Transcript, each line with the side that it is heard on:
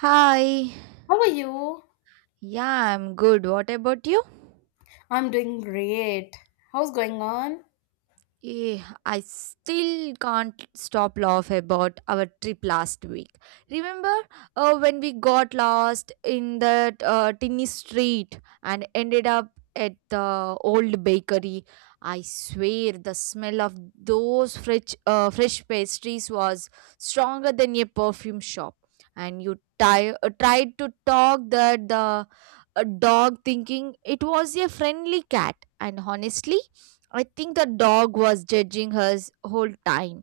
right: Hi.
left: How are you?
right: Yeah, I'm good. What about you?
left: I'm doing great. How's going on?
right: I still can't stop laugh about our trip last week. Remember when we got lost in that tiny street and ended up at the old bakery? I swear the smell of those fresh pastries was stronger than a perfume shop. And you tried to talk that the dog thinking it was a friendly cat. And honestly, I think the dog was judging her whole time,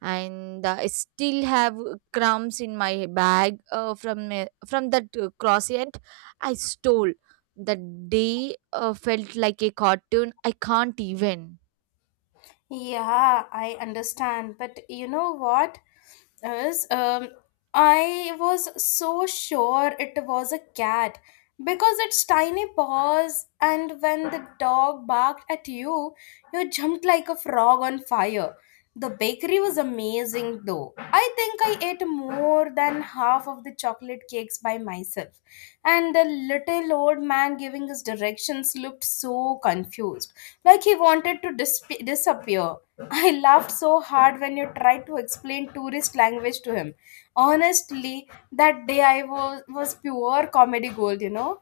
right: and I still have crumbs in my bag from that croissant I stole. The day felt like a cartoon. I can't even.
left: Yeah, I understand. But you know what is I was so sure it was a cat because its tiny paws, and when the dog barked at you, you jumped like a frog on fire. The bakery was amazing though. I think I ate more than half of the chocolate cakes by myself. And the little old man giving us directions looked so confused like he wanted to disappear. I laughed so hard when you tried to explain tourist language to him. Honestly, that day I was pure comedy gold.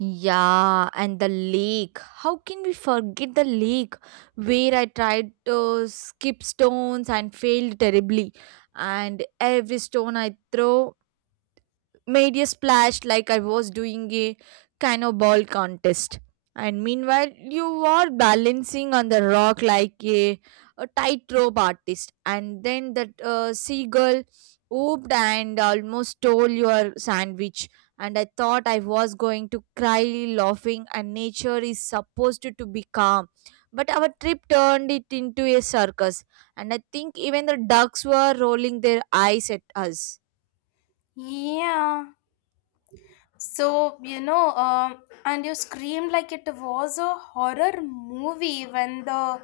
right: Yeah, and the lake. How can we forget the lake where I tried to skip stones and failed terribly? And every stone I throw made a splash like I was doing a cannonball contest. And meanwhile, you were balancing on the rock like a tightrope artist. And then that seagull whooped and almost stole your sandwich. And I thought I was going to cry laughing. And nature is supposed to be calm. But our trip turned it into a circus. And I think even the ducks were rolling their eyes at us.
left: Yeah. So, you know, um, and you screamed like it was a horror movie when the,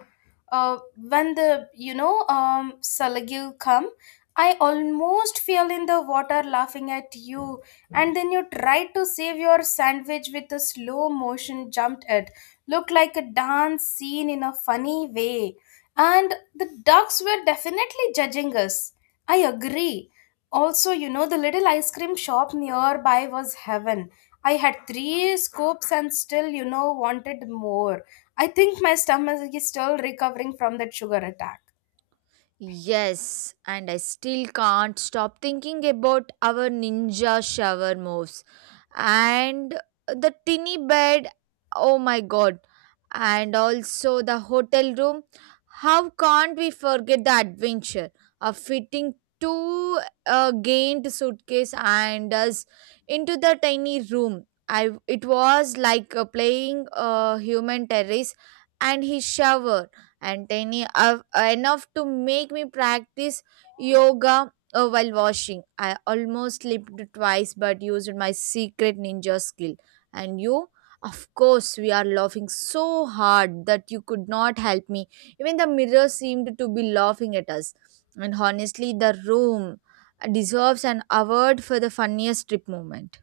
left: uh, when the, you know, um, Salagil come. I almost fell in the water laughing at you. And then you tried to save your sandwich with a slow motion jumped it. Looked like a dance scene in a funny way. And the ducks were definitely judging us. I agree. Also, the little ice cream shop nearby was heaven. I had three scoops and still wanted more. I think my stomach is still recovering from that sugar attack.
right: Yes, and I still can't stop thinking about our ninja shower moves and the tinny bed, oh my god, and also the hotel room. How can't we forget the adventure of fitting two gained suitcase and us into the tiny room. I it was like playing human terrace and his shower and tiny enough to make me practice yoga. Oh, while washing, I almost slipped twice but used my secret ninja skill. And you? Of course, we are laughing so hard that you could not help me. Even the mirror seemed to be laughing at us. And honestly, the room deserves an award for the funniest trip moment.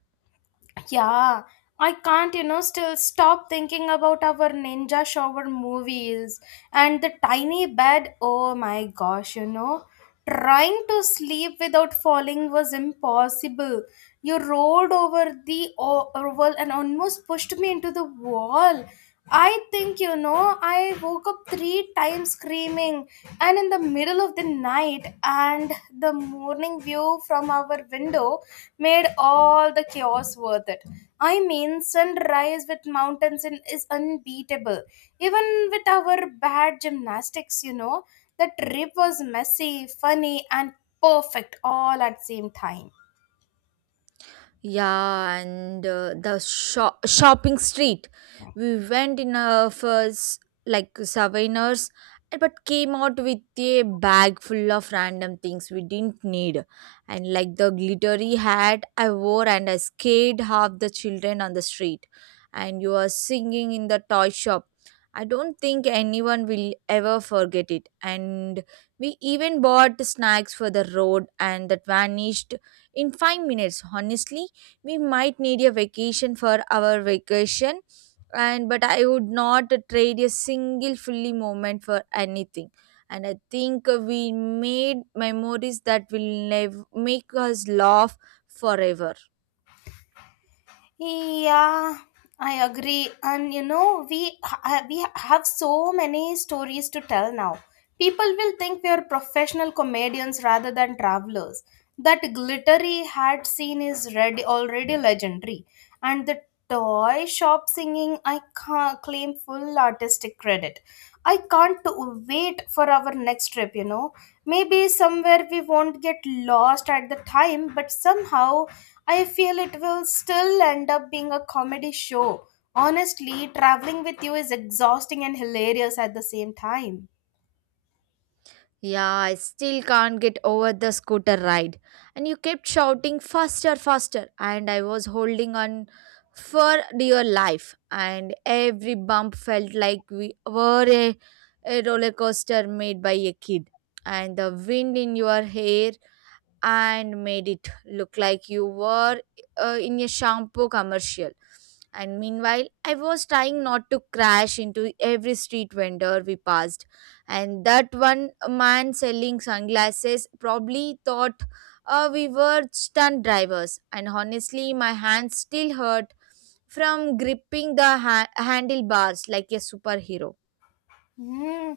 left: Yeah, I can't still stop thinking about our ninja shower movies and the tiny bed. Oh my gosh, trying to sleep without falling was impossible. You rolled over the oval and almost pushed me into the wall. I think I woke up three times screaming and in the middle of the night, and the morning view from our window made all the chaos worth it. I mean, sunrise with mountains in, is unbeatable. Even with our bad gymnastics, the trip was messy, funny, and perfect all at same time.
right: Yeah, and the shopping street. We went in a first like souvenirs, but came out with a bag full of random things we didn't need. And like the glittery hat I wore, and I scared half the children on the street. And you are singing in the toy shop. I don't think anyone will ever forget it. And we even bought snacks for the road, and that vanished in 5 minutes. Honestly, we might need a vacation for our vacation, and but I would not trade a single fully moment for anything. And I think we made memories that will never make us laugh forever.
left: Yeah, I agree. And you know, we we have so many stories to tell now. People will think we are professional comedians rather than travelers. That glittery hat scene is ready, already legendary, and the toy shop singing, I can't claim full artistic credit. I can't wait for our next trip. Maybe somewhere we won't get lost at the time, but somehow I feel it will still end up being a comedy show. Honestly, traveling with you is exhausting and hilarious at the same time.
right: Yeah, I still can't get over the scooter ride. And you kept shouting faster, faster. And I was holding on for dear life. And every bump felt like we were a roller coaster made by a kid. And the wind in your hair and made it look like you were in a shampoo commercial. And meanwhile, I was trying not to crash into every street vendor we passed. And that one man selling sunglasses probably thought we were stunt drivers. And honestly, my hands still hurt from gripping the handlebars like a superhero.
left: Mm.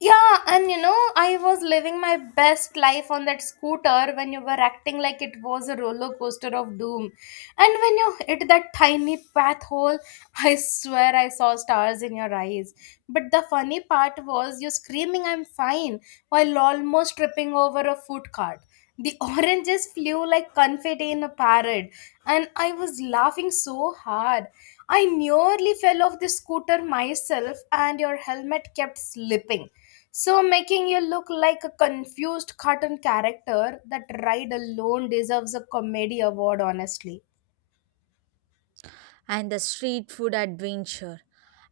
left: Yeah, and you know, I was living my best life on that scooter when you were acting like it was a roller coaster of doom. And when you hit that tiny path hole, I swear I saw stars in your eyes. But the funny part was you screaming, I'm fine, while almost tripping over a food cart. The oranges flew like confetti in a parrot, and I was laughing so hard. I nearly fell off the scooter myself, and your helmet kept slipping. So, making you look like a confused cartoon character, that ride alone deserves a comedy award, honestly.
right: And the street food adventure.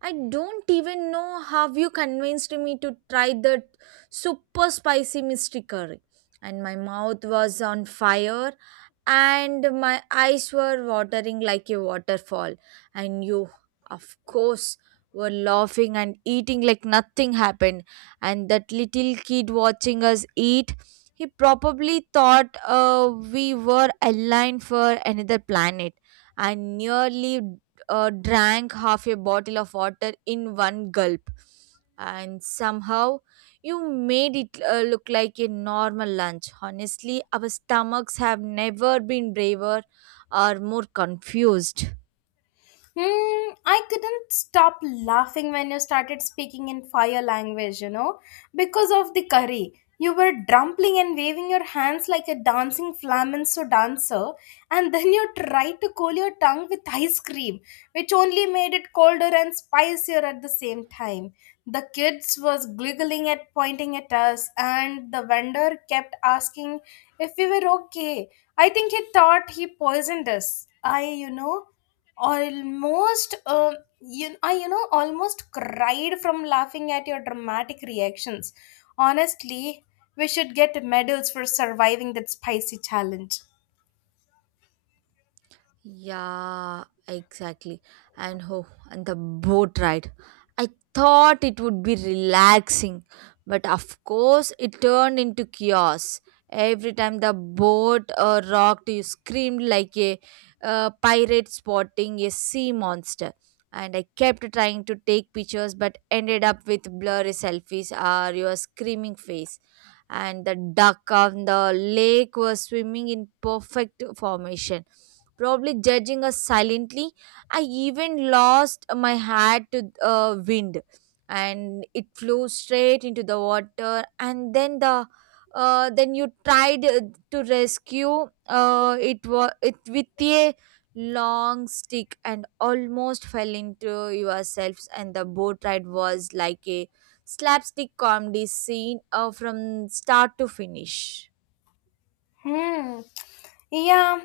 right: I don't even know how you convinced me to try that super spicy mystery curry. And my mouth was on fire and my eyes were watering like a waterfall. And you, of course, were laughing and eating like nothing happened. And that little kid watching us eat, he probably thought we were aligned for another planet. I nearly drank half a bottle of water in one gulp. And somehow you made it look like a normal lunch. Honestly, our stomachs have never been braver or more confused.
left: Hmm, I couldn't stop laughing when you started speaking in fire language, because of the curry. You were drumpling and waving your hands like a dancing flamenco dancer, and then you tried to cool your tongue with ice cream, which only made it colder and spicier at the same time. The kids was giggling at pointing at us, and the vendor kept asking if we were okay. I think he thought he poisoned us. I, you know, almost you, I, you know almost cried from laughing at your dramatic reactions. Honestly, we should get medals for surviving that spicy challenge.
right: Yeah, exactly. And oh, and the boat ride. I thought it would be relaxing, but of course it turned into chaos. Every time the boat rocked, you screamed like a pirate spotting a sea monster. And I kept trying to take pictures, but ended up with blurry selfies or your screaming face. And the duck on the lake was swimming in perfect formation, probably judging us silently. I even lost my hat to wind and it flew straight into the water, and then then you tried to rescue it with a long stick and almost fell into yourselves. And the boat ride was like a slapstick comedy scene from start to finish.
left: Hmm. Yeah,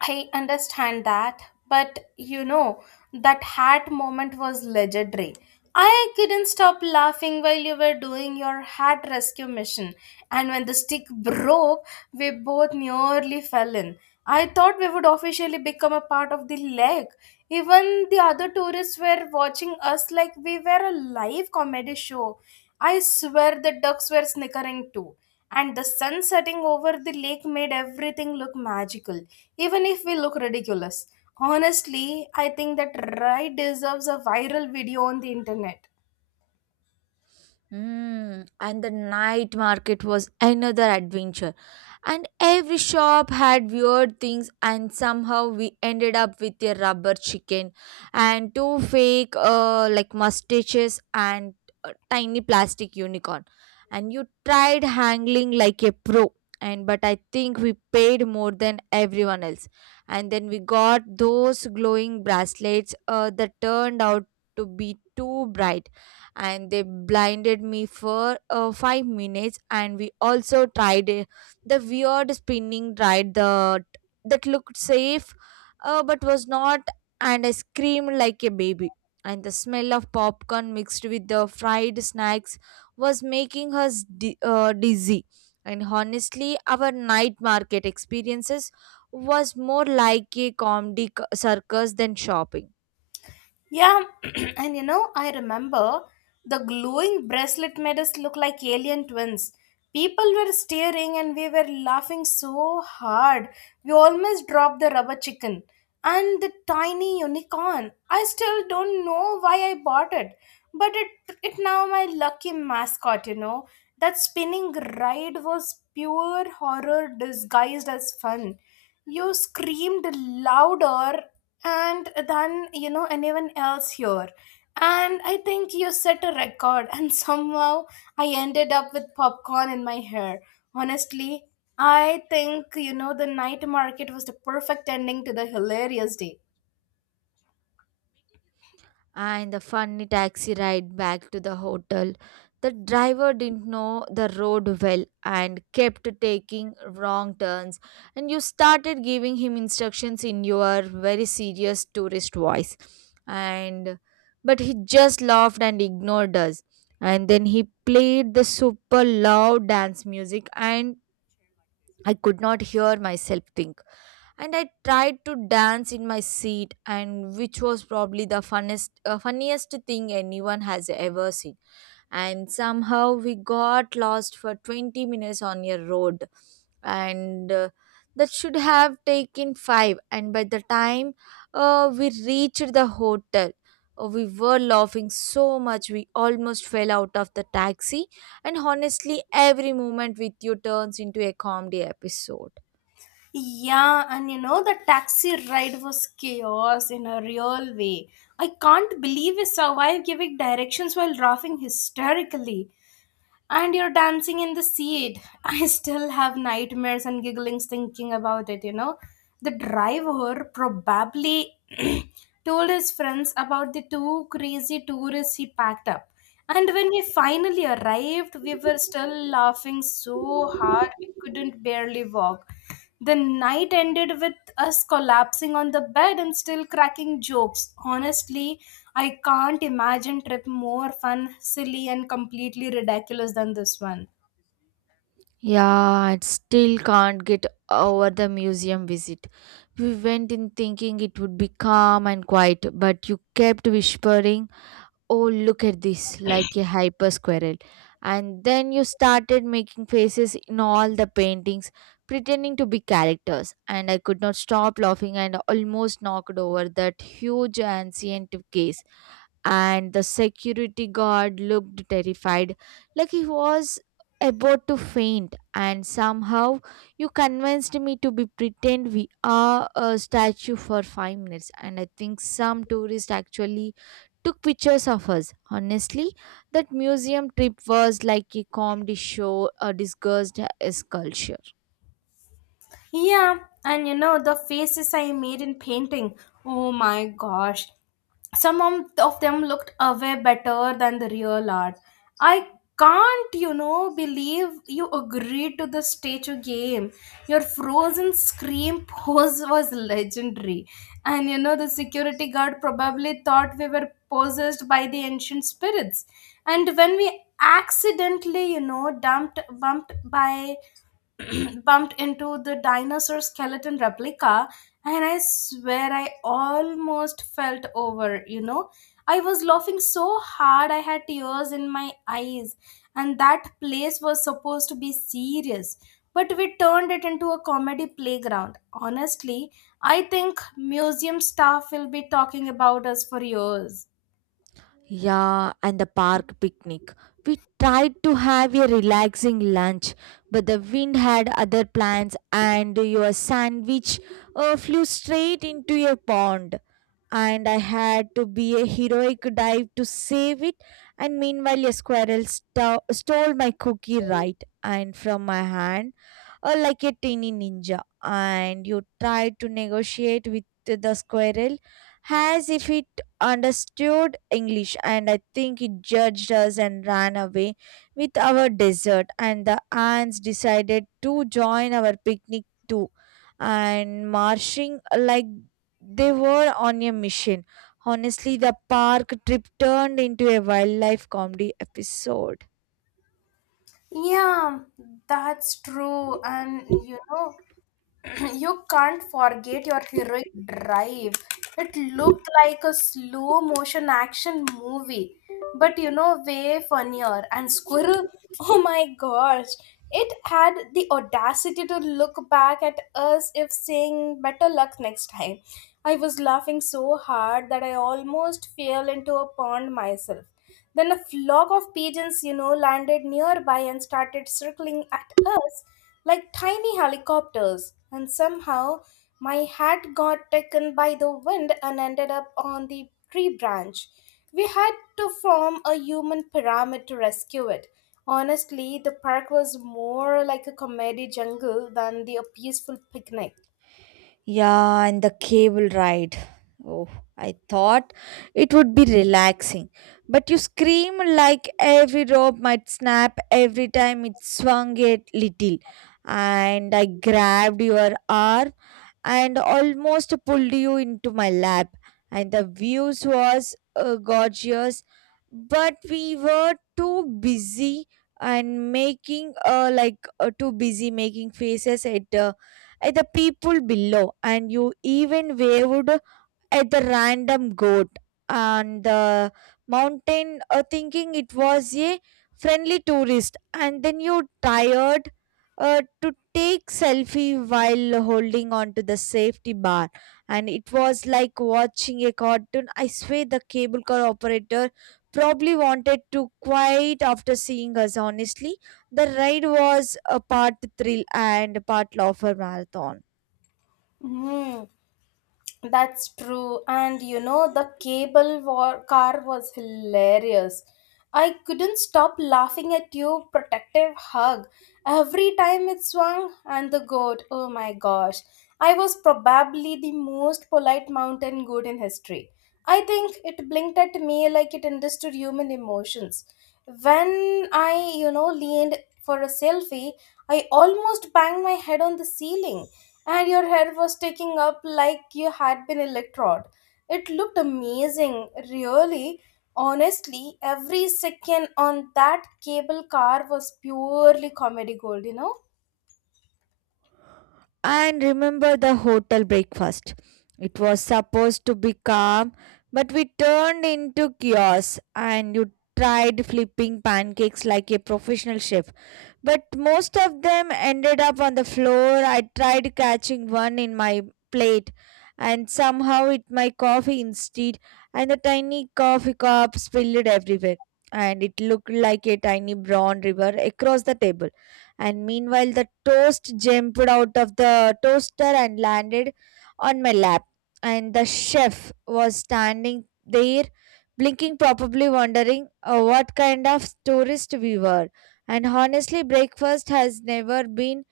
left: I understand that, but you know, that hat moment was legendary. I couldn't stop laughing while you were doing your hat rescue mission, and when the stick broke, we both nearly fell in. I thought we would officially become a part of the lake. Even the other tourists were watching us like we were a live comedy show. I swear the ducks were snickering too, and the sun setting over the lake made everything look magical, even if we look ridiculous. Honestly, I think that ride deserves a viral video on the internet.
right: Mm, and the night market was another adventure. And every shop had weird things, and somehow we ended up with a rubber chicken and two fake like mustaches and a tiny plastic unicorn. And you tried handling like a pro, and but I think we paid more than everyone else. And then we got those glowing bracelets that turned out to be too bright, and they blinded me for 5 minutes. And we also tried the weird spinning ride that looked safe, but was not. And I screamed like a baby. And the smell of popcorn mixed with the fried snacks was making us dizzy. And honestly our night market experiences was more like a comedy circus than shopping.
left: Yeah, and you know, I remember the glowing bracelet made us look like alien twins. People were staring and we were laughing so hard. We almost dropped the rubber chicken and the tiny unicorn. I still don't know why I bought it, but it now my lucky mascot. That spinning ride was pure horror disguised as fun. You screamed louder and than you know anyone else here, and I think you set a record, and somehow I ended up with popcorn in my hair. Honestly, I think the night market was the perfect ending to the hilarious day.
right: And the funny taxi ride back to the hotel. The driver didn't know the road well and kept taking wrong turns, and you started giving him instructions in your very serious tourist voice. And but he just laughed and ignored us. And then he played the super loud dance music, and I could not hear myself think. And I tried to dance in my seat, and which was probably the funniest thing anyone has ever seen. And somehow we got lost for 20 minutes on a road, and that should have taken 5. And by the time we reached the hotel. We were laughing so much we almost fell out of the taxi, and honestly, every moment with you turns into a comedy episode.
left: Yeah, and you know the taxi ride was chaos in a real way. I can't believe we survived giving directions while laughing hysterically, and you're dancing in the seat. I still have nightmares and gigglings thinking about it. The driver probably told his friends about the two crazy tourists he packed up. And when we finally arrived, we were still laughing so hard we couldn't barely walk. The night ended with us collapsing on the bed and still cracking jokes. Honestly, I can't imagine trip more fun, silly and completely ridiculous than this one.
right: Yeah, I still can't get over the museum visit. We went in thinking it would be calm and quiet, but you kept whispering, oh, look at this, like a hyper squirrel. And then you started making faces in all the paintings, pretending to be characters. And I could not stop laughing and almost knocked over that huge ancient case, and the security guard looked terrified, like he was about to faint. And somehow, you convinced me to be pretend we are a statue for 5 minutes. And I think some tourists actually took pictures of us. Honestly, that museum trip was like a comedy show disguised as culture.
left: Yeah, and you know, the faces I made in painting, oh my gosh. Some of them looked way better than the real art. I can't believe you agreed to the statue game. Your frozen scream pose was legendary. And you know, the security guard probably thought we were possessed by the ancient spirits. And when we accidentally, you know, dumped bumped by bumped into the dinosaur skeleton replica, and I swear I almost felt over. I was laughing so hard I had tears in my eyes, and that place was supposed to be serious. But we turned it into a comedy playground. Honestly, I think museum staff will be talking about us for years.
right: Yeah, and the park picnic. We tried to have a relaxing lunch, but the wind had other plans, and your sandwich flew straight into your pond. And I had to be a heroic dive to save it. And meanwhile, a squirrel stole my cookie right and from my hand or like a tiny ninja, and you try to negotiate with the squirrel as if it understood English. And I think it judged us and ran away with our dessert. And the ants decided to join our picnic too, and marching like they were on a mission. Honestly, the park trip turned into a wildlife comedy episode.
left: Yeah, that's true. And you know, you can't forget your heroic drive. It looked like a slow motion action movie, but you know, way funnier. And Squirrel, oh my gosh, it had the audacity to look back at us if saying better luck next time. I was laughing so hard that I almost fell into a pond myself. Then a flock of pigeons, you know, landed nearby and started circling at us like tiny helicopters, and somehow my hat got taken by the wind and ended up on the tree branch. We had to form a human pyramid to rescue it. Honestly, the park was more like a comedy jungle than the peaceful picnic.
right: Yeah, and the cable ride. Oh, I thought it would be relaxing. But you scream like every rope might snap every time it swung a little. And I grabbed your arm and almost pulled you into my lap. And the views was gorgeous, but we were too busy and making too busy making faces at the people below. And you even waved at the random goat and the mountain, thinking it was a friendly tourist. And then you tired to take selfie while holding on to the safety bar, and it was like watching a cartoon. I swear the cable car operator probably wanted to quiet after seeing us. Honestly, the ride was a part thrill and part laughter marathon.
left: Hmm. That's true. And you know, the cable war car was hilarious. I couldn't stop laughing at your protective hug every time it swung and the goat. Oh my gosh. I was probably the most polite mountain goat in history. I think it blinked at me like it understood human emotions. When I leaned for a selfie, I almost banged my head on the ceiling, and your hair was sticking up like you had been electrode. It looked amazing, really. Honestly, every second on that cable car was purely comedy gold, you know?
right: And remember the hotel breakfast. It was supposed to be calm, but we turned into chaos, and you tried flipping pancakes like a professional chef. But most of them ended up on the floor. I tried catching one in my plate and somehow it my coffee instead, and the tiny coffee cup spilled everywhere, and it looked like a tiny brown river across the table. And meanwhile the toast jumped out of the toaster and landed on my lap, and the chef was standing there blinking, probably wondering what kind of tourist we were. And honestly, breakfast has never been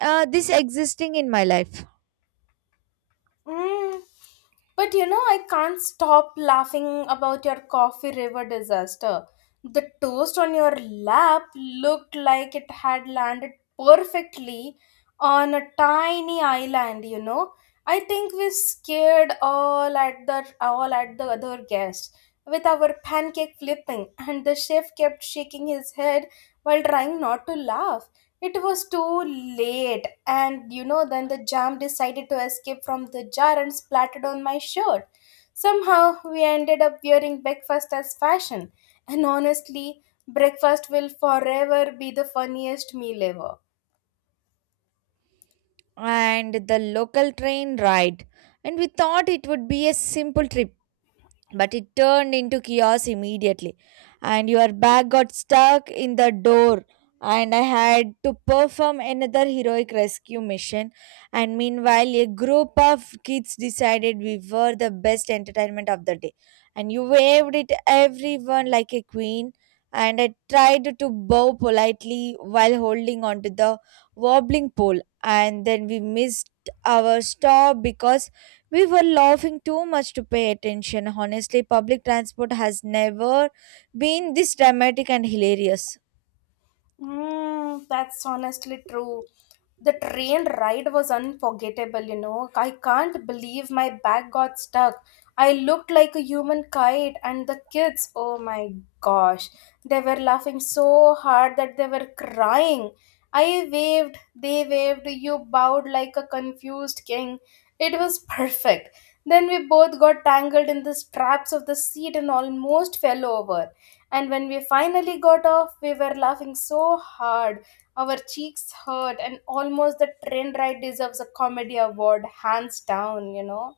right: this existing in my life.
left: Mm, but you know, I can't stop laughing about your coffee river disaster. The toast on your lap looked like it had landed perfectly on a tiny island. I think we scared all at the other guests with our pancake flipping, and the chef kept shaking his head while trying not to laugh. It was too late, and you know, then the jam decided to escape from the jar and splattered on my shirt. Somehow, we ended up wearing breakfast as fashion, and honestly, breakfast will forever be the funniest meal ever.
right: And the local train ride, and we thought it would be a simple trip, but it turned into chaos immediately. And your bag got stuck in the door, and I had to perform another heroic rescue mission. And meanwhile a group of kids decided we were the best entertainment of the day, and you waved at everyone like a queen, and I tried to bow politely while holding onto the wobbling pole. And then we missed our stop because we were laughing too much to pay attention. Honestly, public transport has never been this dramatic and hilarious.
left: Mm, that's honestly true. The train ride was unforgettable, you know. I can't believe my bag got stuck. I looked like a human kite, and the kids, oh my gosh, they were laughing so hard that they were crying. I waved, they waved, you bowed like a confused king. It was perfect. Then we both got tangled in the straps of the seat and almost fell over. And when we finally got off, we were laughing so hard. Our cheeks hurt, and almost the train ride deserves a comedy award, hands down, you know.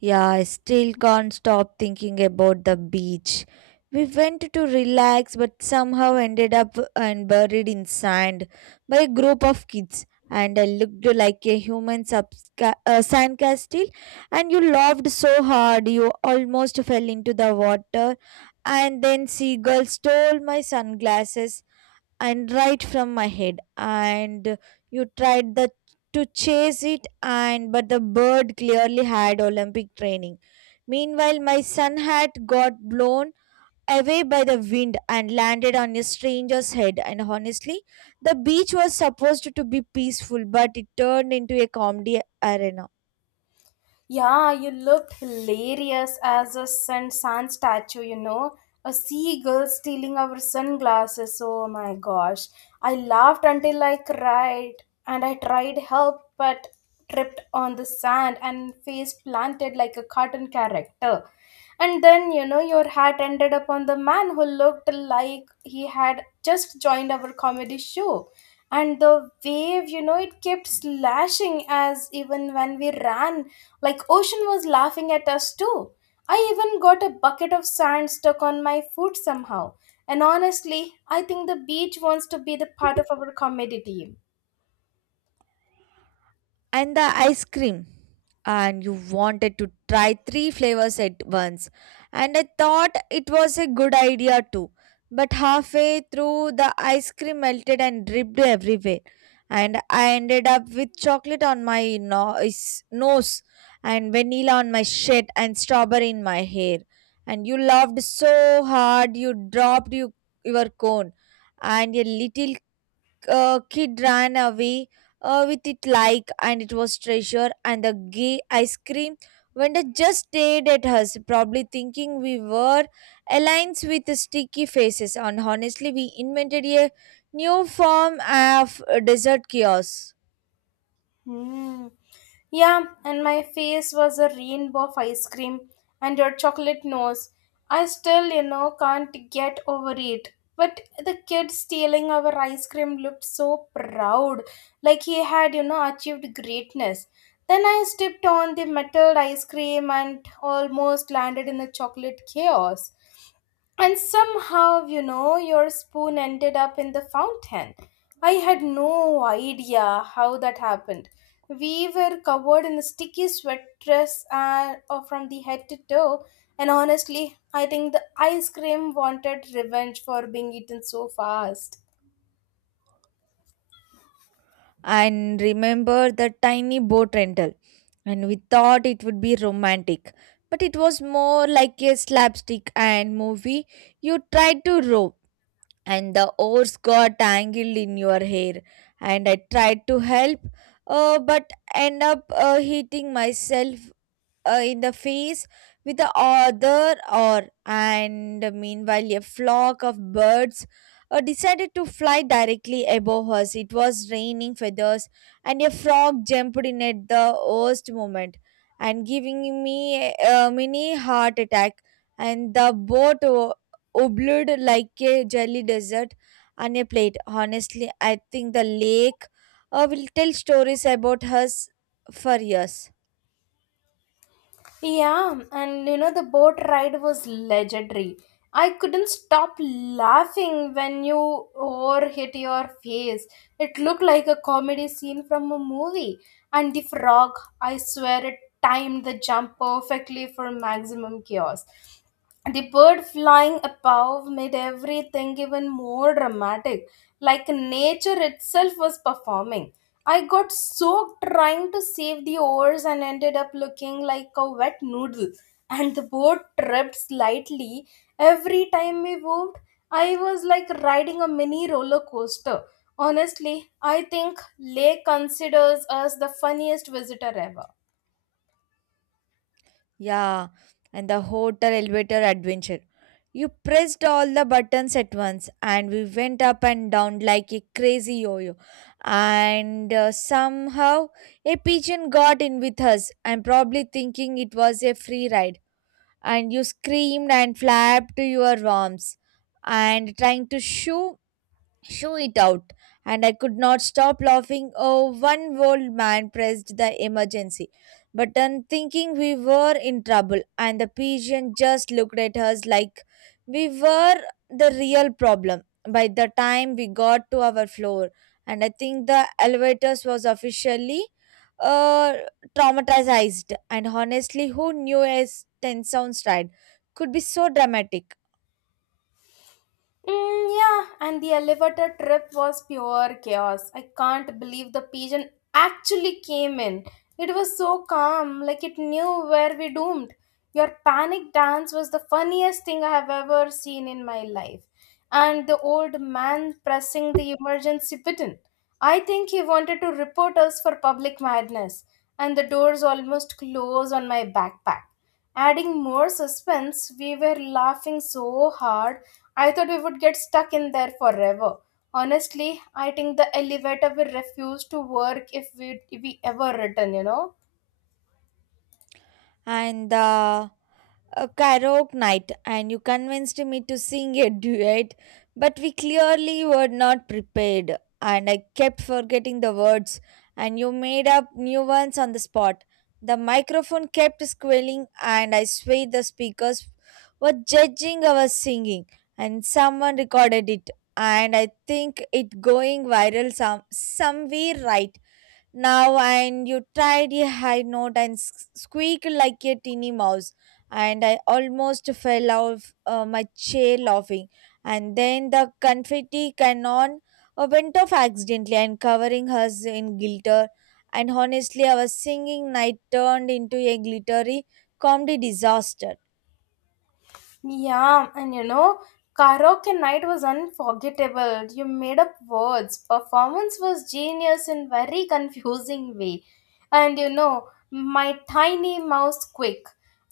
right: Yeah, I still can't stop thinking about the beach. We went to relax but somehow ended up and buried in sand by a group of kids. And I looked like a human sandcastle, and you laughed so hard you almost fell into the water. And then seagulls stole my sunglasses and right from my head, and you tried the to chase it and but the bird clearly had olympic training. Meanwhile my son had got blown away by the wind and landed on a stranger's head. And honestly, the beach was supposed to be peaceful but it turned into a comedy arena.
left: Yeah, you looked hilarious as a sun sand statue, you know. A seagull stealing our sunglasses. Oh my gosh. I laughed until I cried, and I tried help but tripped on the sand and face planted like a cartoon character. And then, you know, your hat ended up on the man who looked like he had just joined our comedy show. And the wave, you know, it kept slashing as even when we ran like Ocean was laughing at us too. I even got a bucket of sand stuck on my foot somehow. And honestly, I think the beach wants to be the part of our comedy team.
right: And the ice cream, and you wanted to try three flavors at once, and I thought it was a good idea too, but halfway through the ice cream melted and dripped everywhere. And I ended up with chocolate on my nose, and vanilla on my shirt, and strawberry in my hair. And you laughed so hard you dropped your cone, and a little kid ran away with it like and it was treasure. And the gay ice cream vendor just stared at us, probably thinking we were aliens with sticky faces. And honestly, we invented a new form of desert chaos.
left: Hmm. Yeah, and my face was a rainbow of ice cream and your chocolate nose. I still, can't get over it. But the kid stealing our ice cream looked so proud, like he had, achieved greatness. Then I stepped on the metal ice cream and almost landed in the chocolate chaos. And somehow, your spoon ended up in the fountain. I had no idea how that happened. We were covered in a sticky sweat dress and from the head to toe. And honestly, I think the ice cream wanted revenge for being eaten so fast.
right: And remember the tiny boat rental, and we thought it would be romantic, but it was more like a slapstick and movie. You tried to row, and the oars got tangled in your hair, and I tried to help, but end up hitting myself in the face with the other or. And meanwhile a flock of birds decided to fly directly above us. It was raining feathers, and a frog jumped in at the worst moment and giving me a mini heart attack. And the boat obled like a jelly desert on a plate. Honestly, I think the lake will tell stories about us for years.
left: Yeah, and the boat ride was legendary. I couldn't stop laughing when you or hit your face. It looked like a comedy scene from a movie. And the frog, I swear, it timed the jump perfectly for maximum chaos. The bird flying above made everything even more dramatic, like nature itself was performing. I got soaked trying to save the oars and ended up looking like a wet noodle. And the boat tripped slightly every time we moved. I was like riding a mini roller coaster. Honestly, I think Lake considers us the funniest visitor ever.
right: Yeah, and the hotel elevator adventure. You pressed all the buttons at once, and we went up and down like a crazy yo yo. And somehow, a pigeon got in with us, and probably thinking it was a free ride. And you screamed and flapped your arms, and trying to shoo show it out. And I could not stop laughing. Oh, one old man pressed the emergency button, thinking we were in trouble, and the pigeon just looked at us like we were the real problem. By the time we got to our floor, and I think the elevators was officially uh, traumatized. And honestly, who knew a 10 sounds ride could be so dramatic?
left: Mm, yeah, and the elevator trip was pure chaos. I can't believe the pigeon actually came in. It was so calm, like it knew where we doomed. Your panic dance was the funniest thing I have ever seen in my life. And the old man pressing the emergency button. I think he wanted to report us for public madness, and the doors almost closed on my backpack. Adding more suspense, we were laughing so hard, I thought we would get stuck in there forever. Honestly, I think the elevator will refuse to work if we ever return, you know?
right: And the a karaoke night, and you convinced me to sing a duet, but we clearly were not prepared, and I kept forgetting the words and you made up new ones on the spot. The microphone kept squealing, and I swear the speakers were judging our singing, and someone recorded it, and I think it going viral somewhere right now. And you tried a high note and squeaked like a teeny mouse, and I almost fell off my chair laughing. And then the confetti cannon went off accidentally and covering us in glitter. And honestly, our singing night turned into a glittery comedy disaster.
left: Yeah, and karaoke night was unforgettable. You made up words. Performance was genius in very confusing way. And my tiny mouse quick.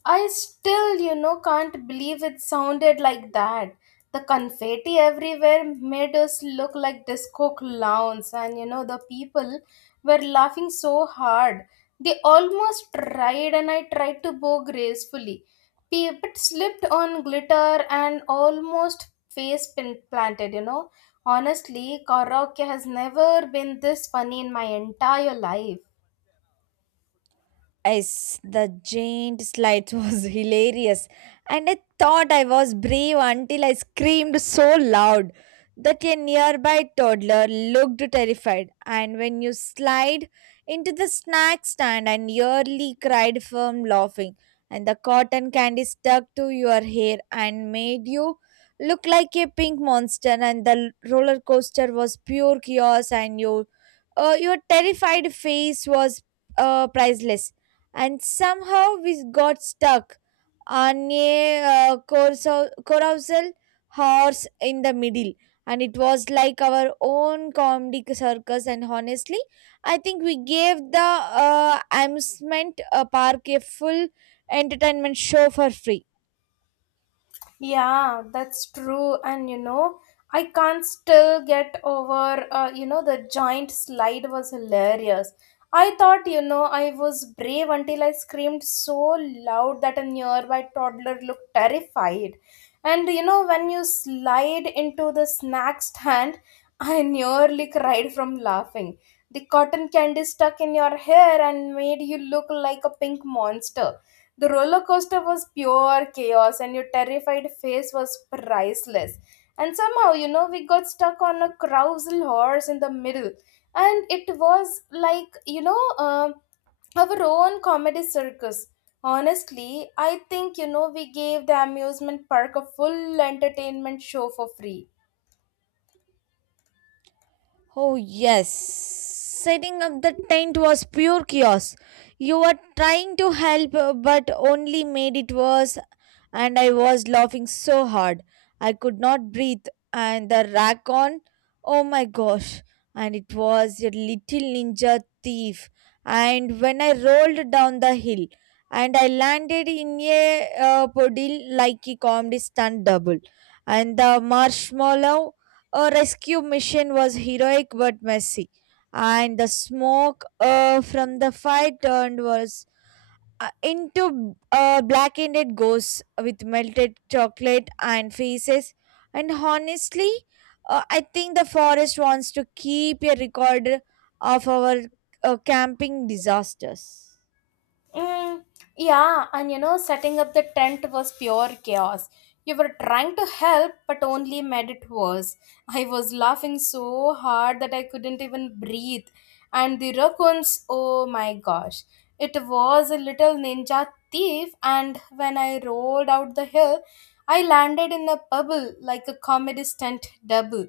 left: I still, can't believe it sounded like that. The confetti everywhere made us look like disco clowns, and the people were laughing so hard. They almost tried, and I tried to bow gracefully Pip slipped on glitter and almost face planted, Honestly, karaoke has never been this funny in my entire life.
right: Yes, the giant slides was hilarious, and I thought I was brave until I screamed so loud that a nearby toddler looked terrified. And when you slide into the snack stand and nearly cried from laughing, and the cotton candy stuck to your hair and made you look like a pink monster, and the roller coaster was pure chaos, and your terrified face was priceless. And somehow we got stuck on a carousel horse in the middle. And it was like our own comedy circus. And honestly, I think we gave the amusement park a full entertainment show for free.
left: Yeah, that's true. And I can't still get over, the giant slide was hilarious. I thought, I was brave until I screamed so loud that a nearby toddler looked terrified. And when you slide into the snack stand, I nearly cried from laughing. The cotton candy stuck in your hair and made you look like a pink monster the roller coaster was pure chaos, and your terrified face was priceless. And somehow, we got stuck on a carousel horse in the middle, and it was like, um our own comedy circus. Honestly, I think, we gave the amusement park a full entertainment show for free.
right: Oh, yes. Setting up the tent was pure chaos. You were trying to help, but only made it worse, and I was laughing so hard. I could not breathe, and the rack on. Oh my gosh. And it was a little ninja thief. And when I rolled down the hill, and I landed in a puddle like a comedy stunt double, and the marshmallow a rescue mission was heroic but messy, and the smoke from the fire turned was into blackened ghosts with melted chocolate and faces. And honestly, I think the forest wants to keep a record of our camping disasters.
left: Mm, yeah, and setting up the tent was pure chaos. You were trying to help, but only made it worse. I was laughing so hard that I couldn't even breathe. And the raccoons, oh my gosh, it was a little ninja thief. And when I rolled out the hill, I landed in a bubble like a comedy stunt double.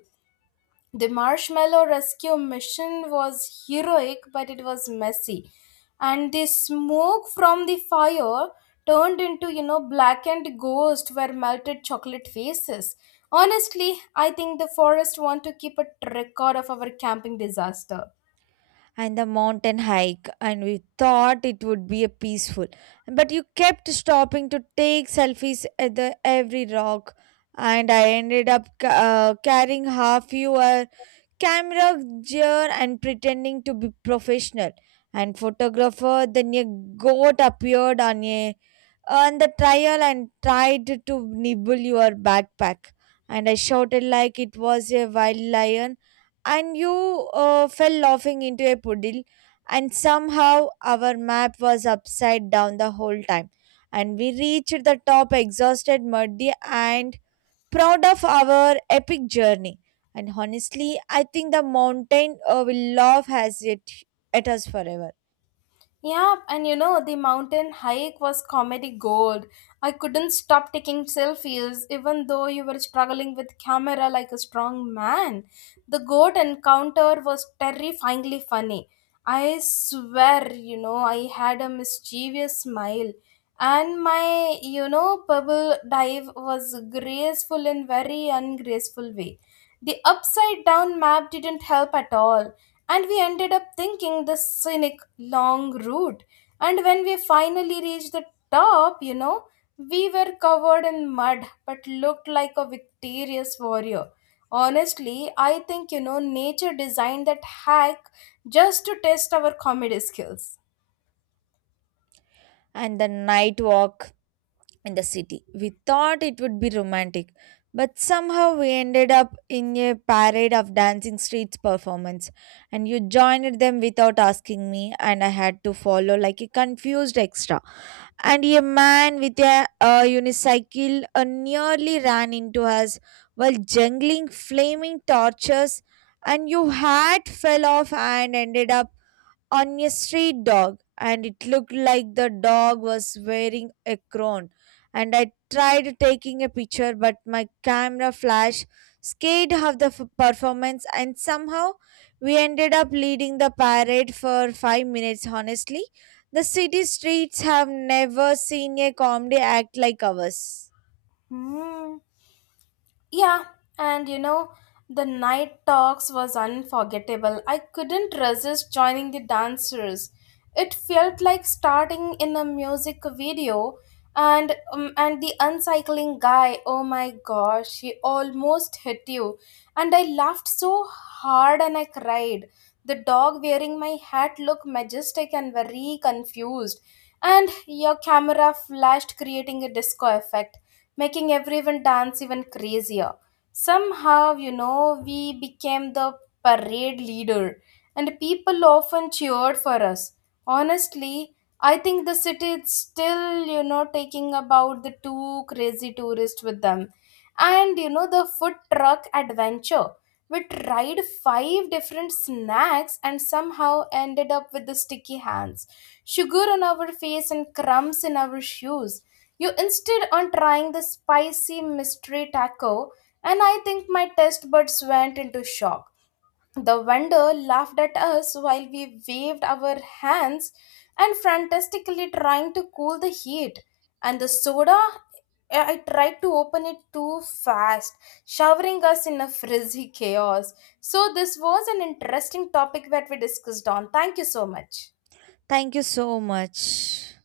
left: The marshmallow rescue mission was heroic, but it was messy. And the smoke from the fire turned into, blackened ghost where melted chocolate faces. Honestly, I think the forest want to keep a record of our camping disaster.
right: And the mountain hike, and we thought it would be a peaceful, but you kept stopping to take selfies at the every rock, and I ended up carrying half your camera gear and pretending to be professional and photographer. Then a goat appeared on a on the trial and tried to nibble your backpack. And I shouted like it was a wild lion, and you fell laughing into a puddle. And somehow our map was upside down the whole time. And we reached the top exhausted, muddy, and proud of our epic journey. And honestly, I think the mountain will laugh has it at us forever.
left: Yeah, and the mountain hike was comedy gold. I couldn't stop taking selfies, even though you were struggling with camera like a strong man. The goat encounter was terrifyingly funny. I swear, I had a mischievous smile. And my, pebble dive was graceful in very ungraceful way. The upside down map didn't help at all. And we ended up thinking the scenic long route. And when we finally reached the top, we were covered in mud but looked like a victorious warrior. Honestly, I think, nature designed that hack just to test our comedy skills.
right: And the night walk in the city. We thought it would be romantic, but somehow we ended up in a parade of dancing streets performance, and you joined them without asking me, and I had to follow like a confused extra. And a man with unicycle nearly ran into us while jungling flaming torches, and you hat fell off and ended up on a street dog, and it looked like the dog was wearing a crown. And I tried taking a picture but my camera flash scared of the performance, and somehow we ended up leading the parade for 5 minutes. Honestly, the city streets have never seen a comedy act like ours.
left: Hmm. Yeah, and the night talks was unforgettable. I couldn't resist joining the dancers. It felt like starting in a music video and the uncycling guy, oh my gosh, he almost hit you. And I laughed so hard and I cried. The dog wearing my hat looked majestic and very confused. And your camera flashed creating a disco effect making everyone dance even crazier. Somehow, we became the parade leader, and people often cheered for us. Honestly, I think the city is still, taking about the two crazy tourists with them. And, the food truck adventure. We tried five different snacks and somehow ended up with the sticky hands, sugar on our face, and crumbs in our shoes. You insisted on trying the spicy mystery taco, and I think my taste buds went into shock. The vendor laughed at us while we waved our hands and frantically trying to cool the heat. And the soda, I tried to open it too fast, showering us in a frizzy chaos. So, this was an interesting topic that we discussed on. Thank you so much.
right: Thank you so much.